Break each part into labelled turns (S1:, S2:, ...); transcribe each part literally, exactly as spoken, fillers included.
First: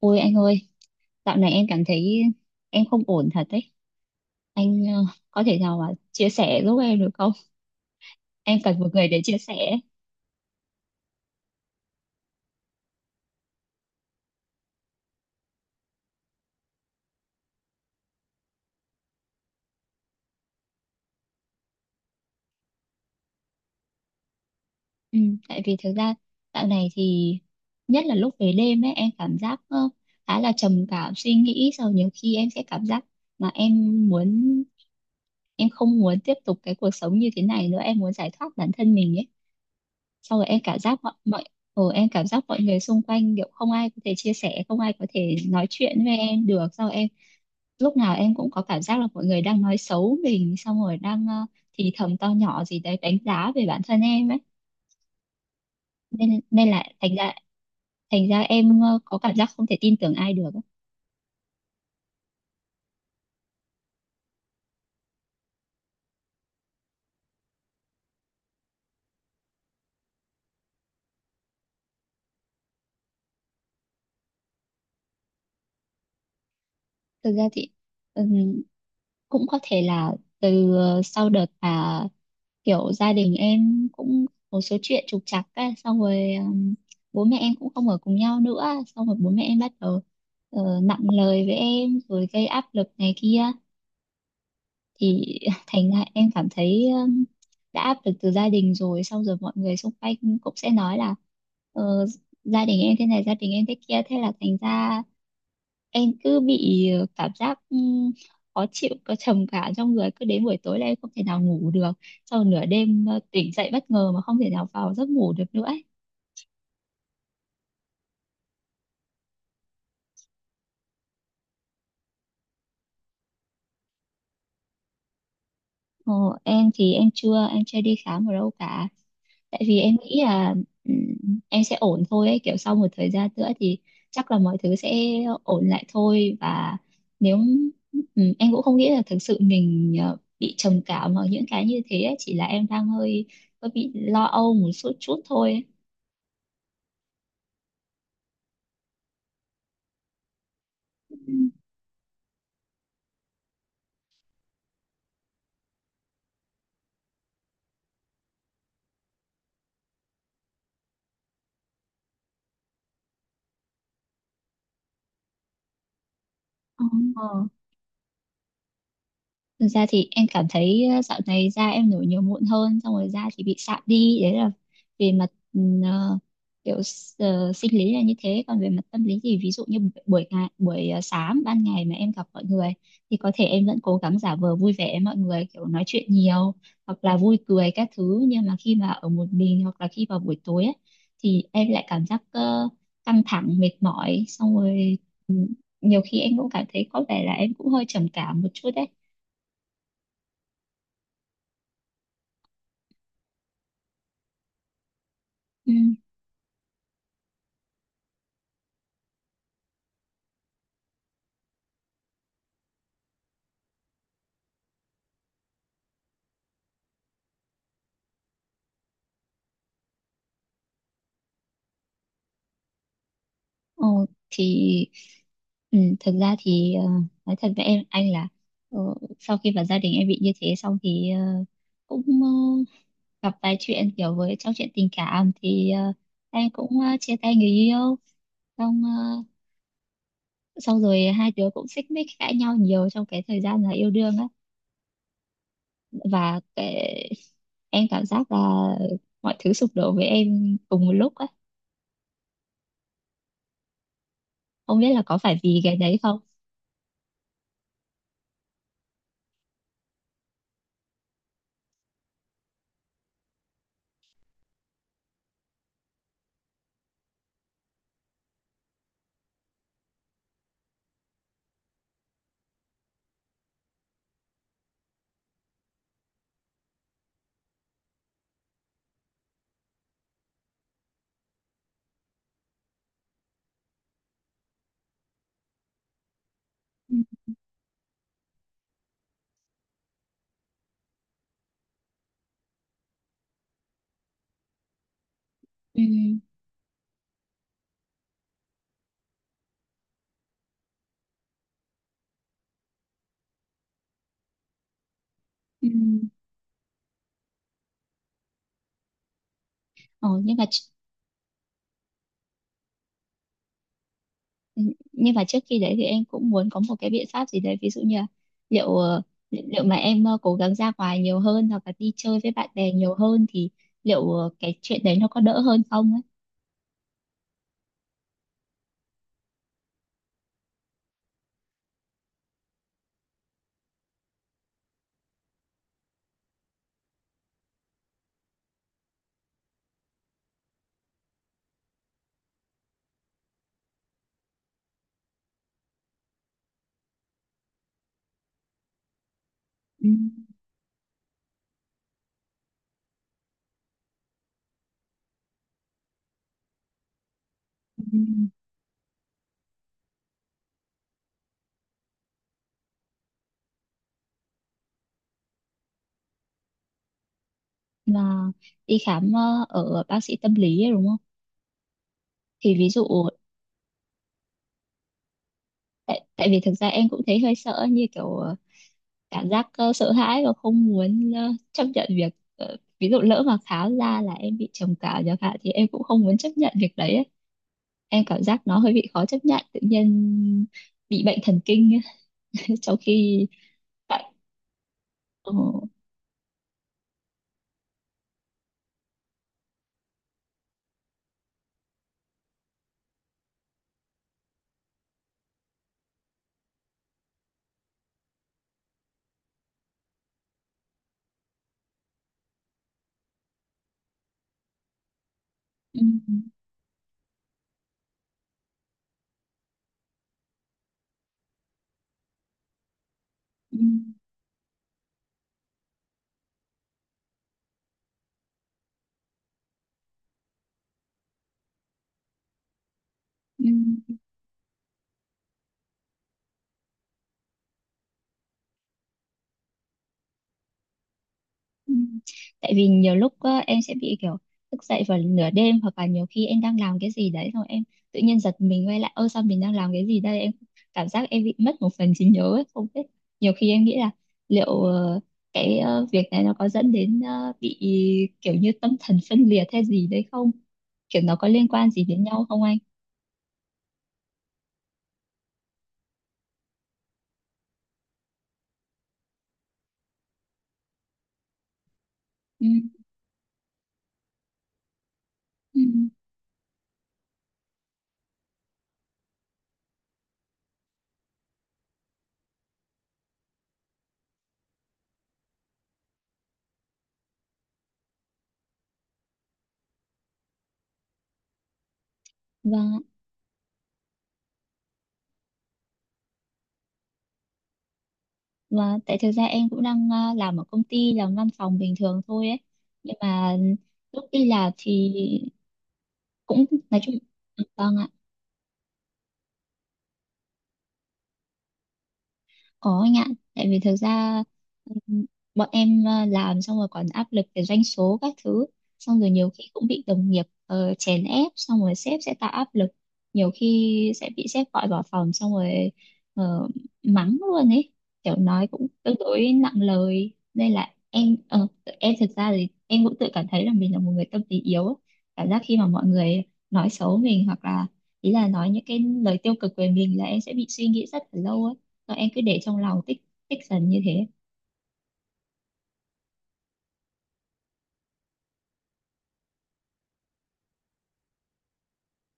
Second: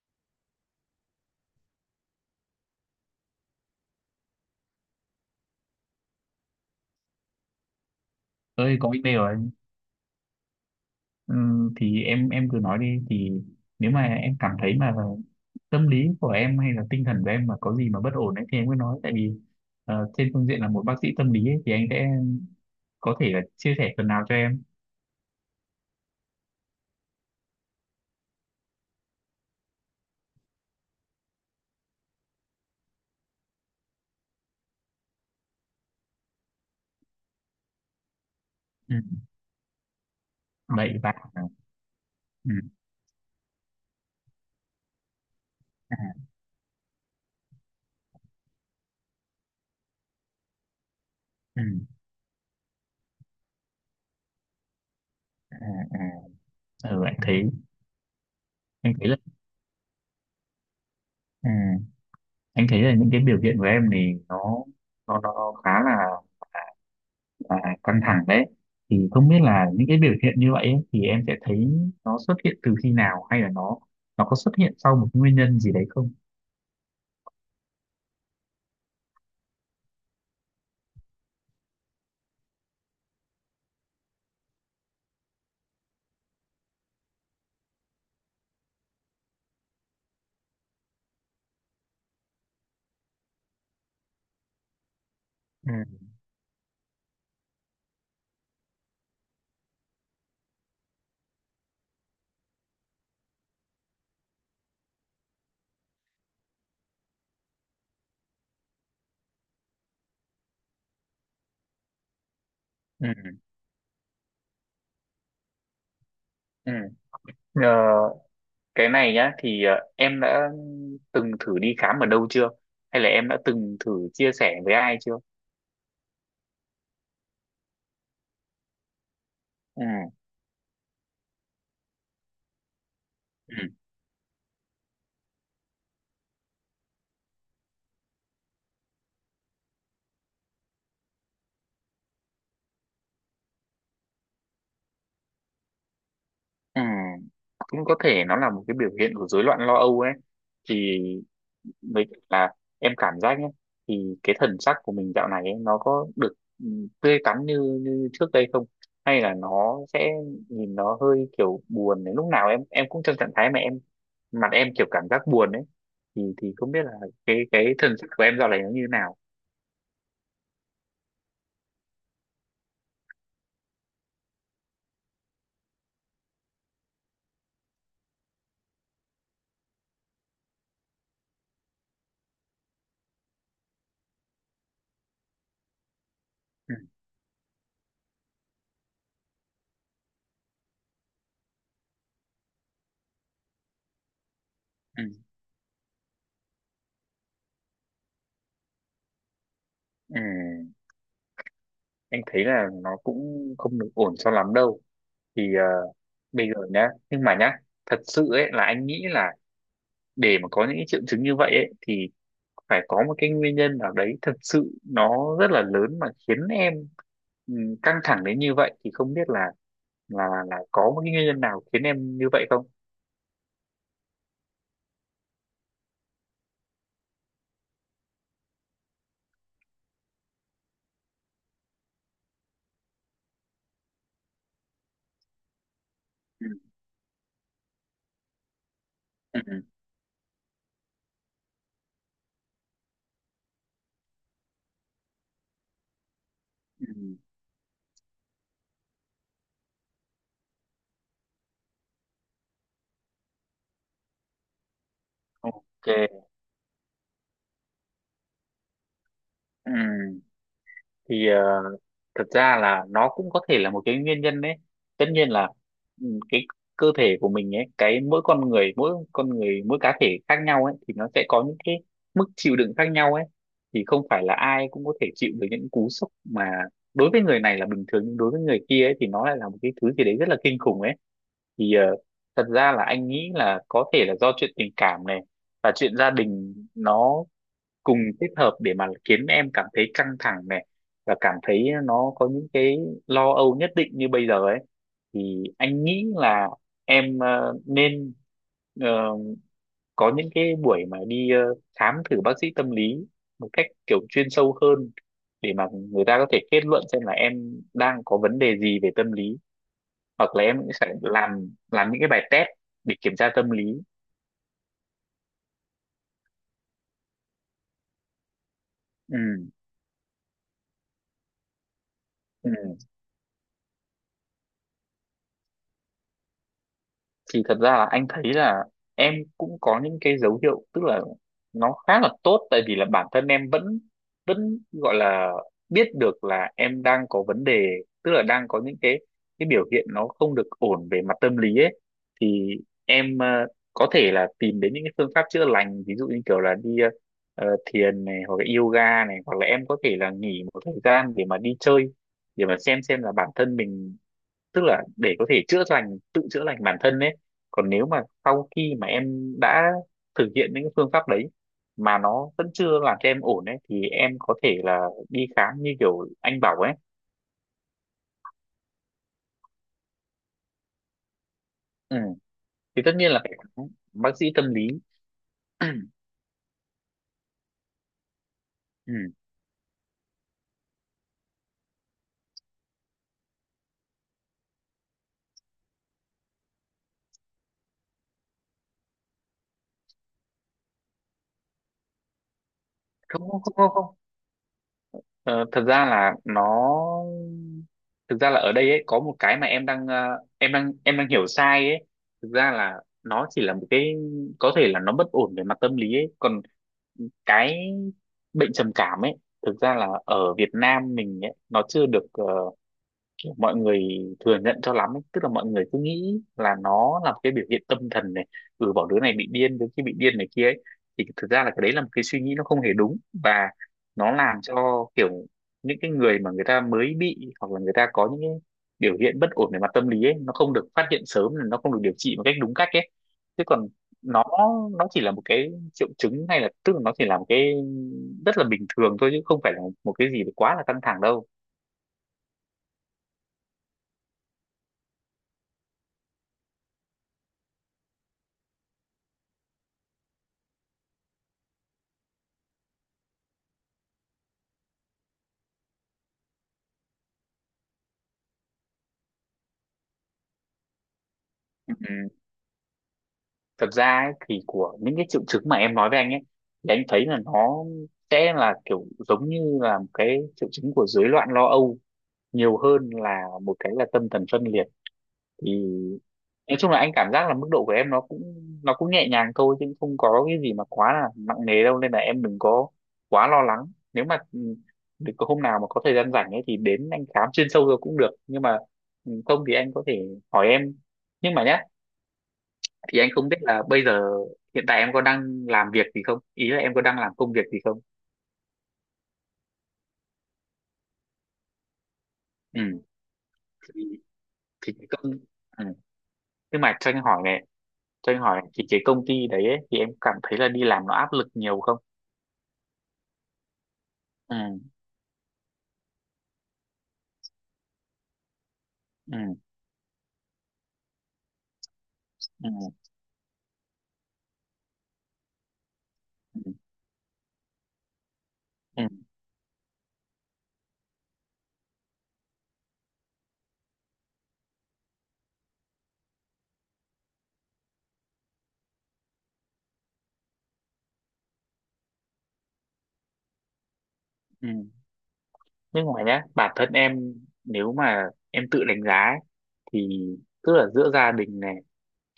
S1: Ôi anh ơi, dạo này em cảm thấy em không ổn thật đấy. Anh ờ, có thể nào mà chia sẻ giúp em được không? Em
S2: Ơi,
S1: cần một
S2: có
S1: người
S2: email
S1: để
S2: rồi
S1: chia
S2: anh.
S1: sẻ.
S2: Ừm, thì em em cứ nói đi thì nếu mà em cảm thấy mà tâm lý của em hay là tinh thần của em mà có gì mà bất ổn ấy thì em cứ nói, tại vì ờ, trên phương diện là một bác sĩ tâm lý ấy, thì anh sẽ có thể là chia sẻ phần nào cho em.
S1: Ừ, tại vì thực ra dạo này thì nhất là lúc về đêm ấy em cảm giác ờ, khá là trầm cảm suy nghĩ. Sau nhiều khi em sẽ cảm giác mà em muốn em không muốn tiếp tục cái cuộc sống như thế này nữa, em muốn giải thoát bản thân
S2: Ừ.
S1: mình ấy. Sau rồi em cảm
S2: Vậy
S1: giác mọi
S2: và
S1: mọi ừ, em cảm giác
S2: ừ.
S1: mọi người xung quanh kiểu không ai có thể chia sẻ, không ai có thể nói
S2: À,
S1: chuyện với em được. Sau em lúc nào em cũng có cảm giác là mọi người đang nói xấu mình, xong rồi đang ờ,
S2: ừ.
S1: thì thầm to nhỏ gì đấy đánh giá về bản thân em ấy,
S2: À, à.
S1: nên nên là
S2: Ừ.
S1: thành
S2: Anh
S1: ra,
S2: thấy
S1: thành ra em
S2: anh
S1: ờ,
S2: thấy là
S1: có cảm giác không thể tin tưởng ai được ấy.
S2: ừ. Anh thấy là những cái biểu hiện của em thì nó nó nó khá là à, căng thẳng đấy, thì không biết là những cái biểu hiện như vậy ấy, thì em sẽ thấy nó xuất hiện từ khi nào, hay là nó nó có xuất hiện sau một nguyên nhân gì đấy không?
S1: Thực ra thì ừm, cũng có thể là từ ờ, sau đợt mà kiểu gia đình em cũng một số chuyện trục trặc ấy, xong rồi ừm, bố mẹ em cũng không ở cùng nhau nữa, xong rồi bố mẹ em bắt đầu ờ, nặng lời với em rồi gây áp lực này kia thì
S2: Ừ,
S1: thành ra em cảm thấy um, đã áp lực từ gia đình rồi, xong rồi mọi người xung quanh cũng sẽ nói là ờ, gia đình em thế này, gia đình em thế kia, thế là thành ra em cứ bị ờ, cảm giác ừm, khó chịu, có trầm cảm trong người, cứ đến buổi tối là em không thể nào ngủ được, sau nửa đêm
S2: ừ,
S1: ờ, tỉnh dậy bất ngờ mà không thể nào vào giấc ngủ được nữa ấy.
S2: ừ. Ờ, cái này nhá, thì ờ, em đã từng thử đi khám ở đâu chưa, hay là em đã từng thử chia sẻ với ai chưa?
S1: Ờ, em thì em chưa em chưa đi khám ở đâu cả, tại vì
S2: Ừ,
S1: em nghĩ là ừm, em sẽ ổn thôi ấy. Kiểu sau một thời gian nữa
S2: ừ,
S1: thì chắc là mọi thứ sẽ ổn lại thôi, và nếu ừm, em cũng không nghĩ là thực sự mình ờ, bị trầm cảm hoặc những cái như thế ấy. Chỉ là em đang hơi hơi bị lo âu một chút chút thôi ấy.
S2: ừ. Cũng có thể nó là một cái biểu hiện của rối loạn lo âu ấy, thì với cả là em cảm giác nhé, thì cái thần sắc của mình dạo này ấy, nó có được ừ, tươi tắn như như trước đây không, hay là nó sẽ nhìn nó hơi kiểu buồn đấy, lúc nào em em cũng trong trạng thái mà em mặt em kiểu cảm giác buồn ấy, thì thì không biết là
S1: Ừm, ờ.
S2: cái cái thần sắc của em dạo này nó như thế nào.
S1: Thực ra thì em cảm thấy ờ, dạo này da em nổi nhiều mụn hơn, xong rồi da thì bị sạm đi. Đấy là về mặt ừm, ờ, kiểu s- ờ, sinh lý là như thế. Còn về mặt tâm lý thì ví dụ như bu- buổi ngày, buổi ờ, sáng ban ngày mà em gặp mọi người thì có thể em vẫn cố gắng giả vờ vui vẻ với mọi người, kiểu nói chuyện nhiều
S2: Ừ,
S1: hoặc là vui cười các thứ, nhưng mà khi mà ở một mình hoặc là khi vào buổi tối ấy, thì em lại cảm giác ờ, căng thẳng mệt mỏi, xong rồi
S2: ừ,
S1: ừm, nhiều khi em cũng cảm thấy có vẻ là em cũng hơi trầm cảm một chút đấy.
S2: ừ. Em thấy là nó cũng không được ổn cho lắm đâu, thì ờ,
S1: Ừ.
S2: bây giờ nhá, nhưng mà nhá thật sự ấy là anh nghĩ là để mà có những cái triệu chứng như vậy ấy thì phải có một cái nguyên nhân nào đấy thật sự nó rất là lớn mà khiến em ừ, căng thẳng đến như vậy, thì không biết là là là có một cái nguyên nhân nào khiến em như vậy không?
S1: Ồ, thì ừ, thật ra thì ờ, nói thật với em anh là ờ, sau khi vào gia đình em bị như thế xong thì ờ, cũng ờ, gặp vài chuyện kiểu với trong chuyện tình cảm thì ờ,
S2: Ừ.
S1: em cũng ờ, chia tay người yêu, xong ờ,
S2: Ừ.
S1: xong rồi hai đứa cũng xích mích cãi nhau nhiều trong cái thời gian là yêu đương á, và
S2: Ừ,
S1: cái,
S2: ừ.
S1: em cảm giác là mọi thứ sụp đổ với em cùng một lúc á, không biết là có phải vì cái
S2: Ok.
S1: đấy không.
S2: Ừ. Thì ờ, thật ra là nó cũng có thể là một cái nguyên nhân đấy, tất nhiên là ừ, cái cơ thể của mình ấy, cái mỗi con người mỗi con người mỗi cá thể khác nhau ấy thì nó sẽ có những cái mức chịu đựng khác nhau ấy, thì không phải là ai cũng có thể chịu được những cú sốc mà đối với người này là bình thường nhưng đối với người kia ấy thì nó lại là một cái thứ gì đấy rất là kinh khủng ấy, thì ờ, thật ra là anh nghĩ là có thể là do chuyện tình cảm này và chuyện gia đình,
S1: Ừ,
S2: nó cùng kết hợp để mà khiến em cảm thấy căng thẳng này và cảm thấy nó có những cái lo âu nhất định như bây giờ ấy, thì
S1: ừ.
S2: anh nghĩ là em ờ, nên ờ, có những cái buổi mà đi ờ, khám thử bác sĩ tâm lý một cách kiểu chuyên sâu hơn để mà
S1: Ừ.
S2: người ta có thể kết luận xem là em đang có vấn đề gì về tâm lý,
S1: Ờ,
S2: hoặc
S1: nhưng
S2: là
S1: mà
S2: em cũng sẽ làm làm những cái bài test để kiểm tra tâm lý.
S1: ừ, nhưng mà trước khi đấy thì em cũng muốn có một cái biện pháp gì đấy ví dụ như là liệu ờ, li-
S2: Ừ,
S1: liệu mà em ờ, cố gắng ra ngoài nhiều hơn hoặc là đi chơi với bạn
S2: ừ.
S1: bè nhiều hơn thì liệu ờ, cái chuyện đấy nó có đỡ hơn không ấy.
S2: Thì thật ra là anh thấy là em cũng có những cái dấu hiệu, tức là nó khá là tốt tại vì là bản thân em vẫn vẫn gọi là biết được là em đang có vấn đề, tức là đang có những cái cái biểu hiện nó không được ổn về mặt tâm lý ấy, thì em ờ, có thể là tìm đến những cái phương pháp chữa lành, ví dụ như kiểu là đi ờ, ờ, thiền này, hoặc là yoga này, hoặc là em có
S1: Ừ.
S2: thể là nghỉ một thời gian để mà đi chơi để mà xem xem là bản thân mình, tức là để có thể chữa lành tự chữa lành bản thân đấy. Còn nếu mà
S1: Ừ.
S2: sau khi mà em đã thực hiện những cái phương pháp đấy mà nó vẫn chưa làm cho em ổn ấy thì em có thể là đi khám như kiểu anh bảo ấy.
S1: Là đi khám ờ, ở bác sĩ tâm lý ấy, đúng không?
S2: Ừ.
S1: Thì ví
S2: Thì
S1: dụ
S2: tất nhiên là phải khám bác sĩ tâm lý.
S1: tại, tại vì thực ra em cũng thấy hơi sợ, như kiểu ờ,
S2: Ừ.
S1: cảm giác ờ, sợ hãi và không muốn ờ, chấp nhận việc ờ, ví dụ lỡ mà khám ra là em bị trầm cảm chẳng hạn thì em cũng không muốn chấp nhận việc đấy ấy. Em cảm giác nó hơi bị khó chấp nhận, tự nhiên bị bệnh thần kinh ấy, trong khi
S2: Không, không, không, không, không.
S1: tại ừ,
S2: Ờ, thật ra là nó thực ra là ở đây ấy có một cái mà em đang ờ, em đang em đang hiểu sai ấy, thực ra là nó chỉ là một cái, có thể là nó bất ổn về mặt tâm lý ấy, còn cái bệnh trầm cảm ấy thực ra là ở Việt Nam mình ấy, nó chưa được ờ, kiểu mọi người thừa nhận cho lắm ấy. Tức là mọi người cứ
S1: ừ,
S2: nghĩ là nó là một cái biểu hiện tâm thần này, ừ, bảo đứa này bị điên đứa kia bị điên này kia ấy, thì thực ra là cái đấy là một cái suy nghĩ nó không hề đúng, và
S1: ừ,
S2: nó làm cho kiểu những cái người mà người ta mới bị hoặc là người ta có những cái biểu hiện bất ổn về mặt tâm lý ấy nó không được phát hiện sớm, nó không được điều trị một cách đúng cách ấy, chứ còn
S1: ừ,
S2: nó nó chỉ là một cái triệu chứng hay là tức là nó chỉ là một cái rất là bình thường thôi, chứ không phải là một cái gì quá là căng thẳng đâu.
S1: ừ. Tại vì nhiều lúc ờ, em sẽ bị kiểu thức dậy vào nửa đêm, hoặc là nhiều khi em đang làm cái gì đấy rồi em tự nhiên giật mình quay lại, ơ sao mình đang làm cái gì đây. Em cảm giác em bị mất một phần trí nhớ ấy, không biết. Nhiều khi em nghĩ là liệu ờ, cái ờ, việc này nó có dẫn đến ờ, bị kiểu như tâm thần phân liệt hay gì đấy không, kiểu nó có liên quan gì đến
S2: Ừ.
S1: nhau không anh?
S2: Thật ra ấy, thì của những cái triệu chứng mà em nói với anh ấy, thì anh thấy là nó sẽ là kiểu giống như là một cái triệu chứng của rối loạn lo âu nhiều hơn là một cái là tâm thần phân liệt,
S1: Ừ.
S2: thì nói chung là anh cảm giác là mức độ của em nó cũng nó cũng nhẹ nhàng thôi, chứ không có cái gì mà quá là nặng nề đâu, nên là em đừng có quá lo lắng. Nếu mà ừ, được có hôm nào mà có thời gian rảnh ấy thì đến anh khám chuyên sâu rồi cũng được, nhưng mà ừ, không thì anh có thể hỏi em nhưng mà nhá,
S1: Vâng,
S2: thì anh không biết là bây giờ hiện tại em có đang làm việc gì không, ý là em có đang làm công việc gì không?
S1: và tại thực ra em cũng đang à, làm ở công ty, làm văn phòng bình thường thôi ấy.
S2: Ừ.
S1: Nhưng mà
S2: thì,
S1: lúc đi làm
S2: thì cái
S1: thì
S2: công ừ.
S1: cũng
S2: Nhưng mà
S1: nói
S2: cho
S1: chung
S2: anh hỏi này,
S1: ừ, vâng ạ.
S2: cho anh hỏi này, thì cái công ty đấy ấy, thì em cảm thấy là đi làm nó áp lực nhiều không?
S1: Có anh ạ, tại vì thực ra
S2: Ừ,
S1: ừm, bọn em ờ, làm xong rồi còn áp lực về doanh số các thứ, xong rồi nhiều
S2: ừ,
S1: khi cũng bị đồng nghiệp ờ, chèn ép, xong rồi sếp sẽ tạo áp lực,
S2: ừ,
S1: nhiều khi sẽ bị sếp gọi vào phòng xong rồi ờ,
S2: ừ,
S1: mắng luôn ấy, kiểu nói cũng
S2: ừ,
S1: tương đối nặng lời, nên là em ờ, tự- em thực ra thì em cũng tự cảm thấy là mình là một người tâm lý yếu, ấy. Cảm giác khi mà mọi người nói xấu mình hoặc là ý là nói những cái lời tiêu cực về mình là em sẽ bị suy nghĩ rất là lâu ấy, và em cứ để trong lòng tích tích dần như thế.
S2: ừ. Nhưng mà nhá bản thân em, nếu mà em tự đánh giá ấy, thì tức là giữa gia đình này,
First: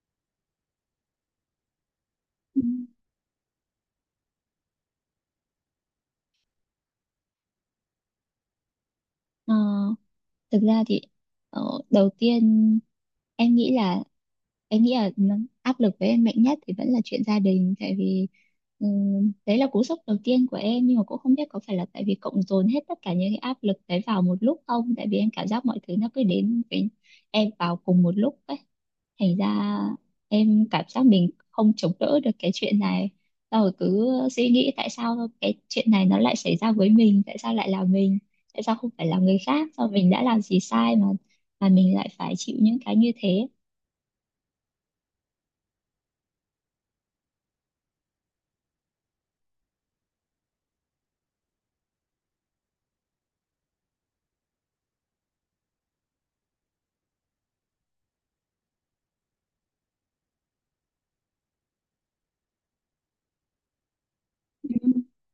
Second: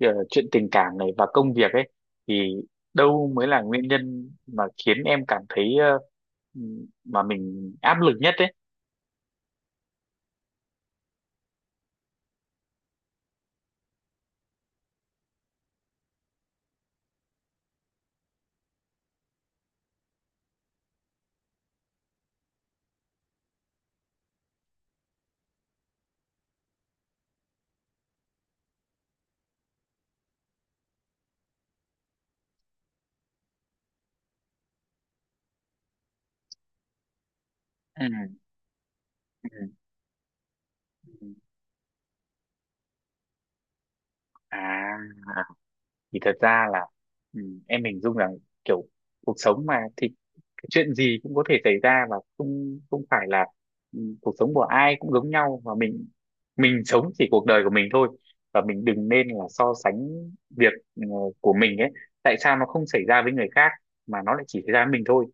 S2: ờ, chuyện tình cảm này và công việc ấy, thì
S1: Ừ.
S2: đâu mới là nguyên nhân mà khiến em cảm thấy ờ, mà mình áp lực nhất ấy?
S1: Ờ, thực ra thì ờ, đầu tiên em nghĩ là em nghĩ là nó- áp lực với em mạnh nhất thì vẫn là chuyện gia đình, tại vì ừm, đấy là cú sốc đầu tiên của em, nhưng mà cũng không biết có phải là tại vì cộng dồn hết tất cả những cái áp lực đấy vào một lúc không, tại vì em cảm giác mọi thứ nó cứ đến với em vào cùng một lúc ấy, thành ra em cảm giác mình không chống đỡ được cái chuyện này. Xong rồi cứ suy nghĩ, tại sao cái chuyện này nó lại xảy ra với mình, tại sao lại là mình,
S2: Ừ,
S1: tại sao không phải là người khác,
S2: ừ,
S1: sao mình đã làm gì sai mà
S2: ừ.
S1: mà mình lại phải chịu những cái như thế.
S2: À, thì thật ra là ừm, em hình dung rằng kiểu cuộc sống mà thì chuyện gì cũng có thể xảy ra, và không không phải là ừ, cuộc sống của ai cũng giống nhau, và mình mình sống chỉ cuộc đời của mình thôi, và mình đừng nên là so sánh việc ừ, của mình ấy, tại sao nó không xảy ra với người khác mà nó lại chỉ xảy ra với
S1: Ừ.
S2: mình thôi,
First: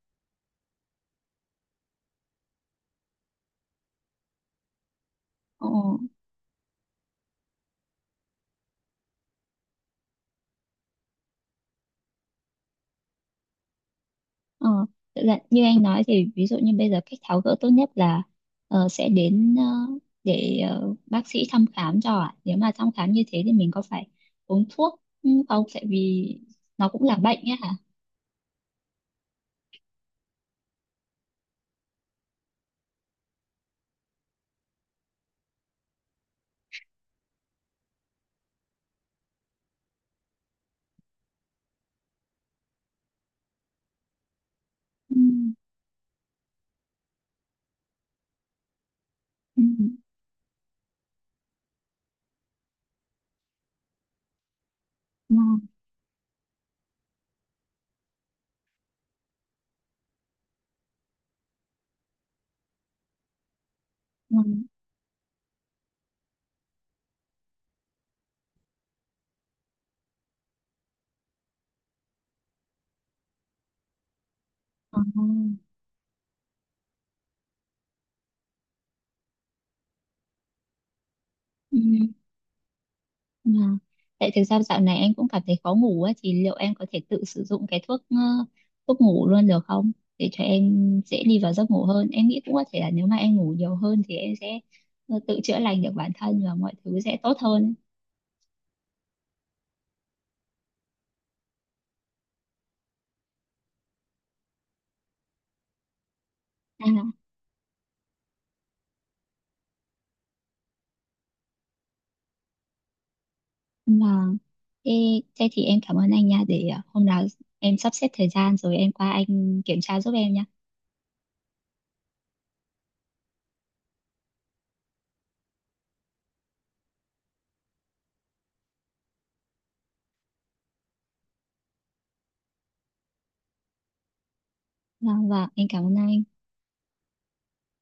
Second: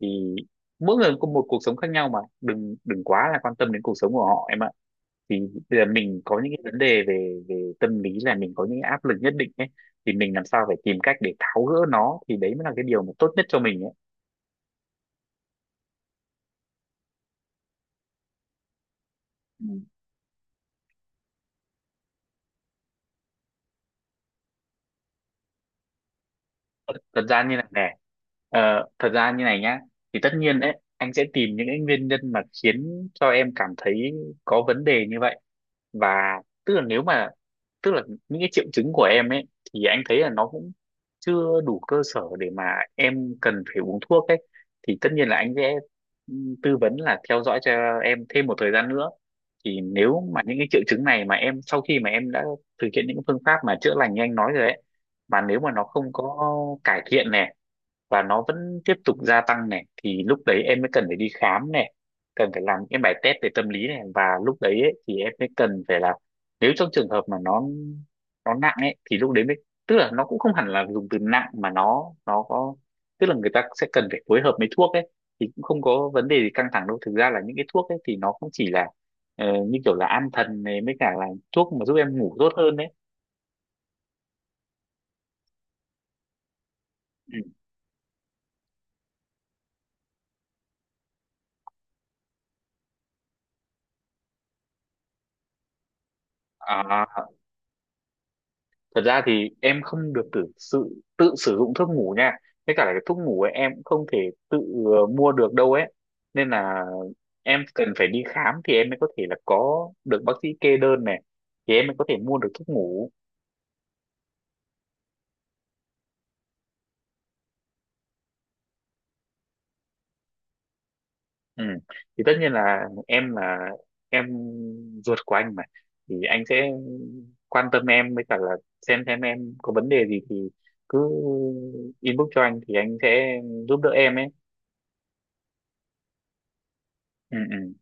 S2: thì mỗi người có một cuộc sống khác nhau mà đừng đừng quá là quan tâm đến cuộc sống của họ em ạ. Thì
S1: Ờ,
S2: bây giờ mình có những cái vấn đề về về tâm lý là mình có những cái áp lực nhất định ấy, thì mình làm sao phải tìm cách để tháo gỡ nó, thì đấy mới là cái điều mà tốt nhất cho mình
S1: ờ. Thực ra như anh nói thì ví dụ như bây giờ cách tháo gỡ tốt nhất là ờ, sẽ đến ờ,
S2: ấy.
S1: để ờ, bác sĩ thăm khám cho ạ. Nếu mà thăm khám như thế thì mình có phải uống thuốc ừ, không, tại vì nó cũng là
S2: Thật
S1: bệnh
S2: ra
S1: ấy
S2: như này
S1: hả?
S2: nè, ờ, thật ra như này nhá, thì tất nhiên đấy anh sẽ tìm những cái nguyên nhân mà khiến cho em cảm thấy có vấn đề như vậy, và tức là nếu mà tức là những cái triệu chứng của em ấy, thì anh thấy là nó cũng chưa đủ cơ sở để mà em cần phải uống thuốc ấy, thì tất
S1: Ừ.
S2: nhiên là anh sẽ ừ, tư vấn là theo dõi cho em thêm một thời gian nữa.
S1: Ừ,
S2: Thì nếu mà những cái triệu chứng này mà em sau khi mà em đã thực hiện những phương pháp mà chữa lành như anh nói rồi ấy, mà nếu
S1: ngon,
S2: mà nó không có cải thiện này và nó vẫn tiếp tục gia tăng này thì lúc đấy em mới cần phải đi khám này, cần phải làm những bài test về tâm lý này, và lúc
S1: ngon,
S2: đấy ấy, thì em mới cần phải là nếu trong trường hợp mà nó nó nặng ấy thì lúc đấy mới tức là nó cũng không hẳn là dùng từ nặng mà nó nó có tức là người ta sẽ cần phải phối hợp với thuốc
S1: ờ,
S2: ấy, thì cũng không có vấn đề gì căng thẳng đâu, thực ra là những cái thuốc ấy thì nó cũng chỉ là ờ, như kiểu là an thần này, mới cả là thuốc
S1: ừ,
S2: mà giúp em ngủ tốt hơn đấy.
S1: ngon. Tại thực ra dạo này anh cũng cảm thấy khó ngủ á, thì liệu em có thể tự
S2: Ừ.
S1: sử dụng cái thuốc ờ, thuốc ngủ luôn được không? Để cho em dễ đi vào giấc ngủ hơn. Em nghĩ cũng có thể là nếu mà em ngủ nhiều hơn thì em sẽ ờ, tự chữa lành được bản thân và mọi thứ
S2: À,
S1: sẽ tốt hơn.
S2: thật ra thì em không được tự sự tự sử dụng thuốc ngủ nha, với cả là cái thuốc ngủ ấy em cũng không thể tự ờ, mua được đâu ấy, nên là
S1: À,
S2: em cần phải đi khám thì em mới có thể là có được bác sĩ kê đơn này, thì em mới có thể mua được thuốc ngủ.
S1: vâng. Thế, thế thì em cảm ơn anh nha. Để ờ, hôm nào em sắp xếp thời gian rồi em qua anh kiểm tra giúp em nha.
S2: Ừ. Thì tất nhiên là em là em ruột của anh mà, thì anh sẽ quan tâm em với cả là xem xem em có vấn đề gì thì cứ inbox cho anh, thì anh sẽ giúp đỡ em ấy.
S1: Vâng, vâng, em cảm ơn anh.
S2: Ừ, ừ.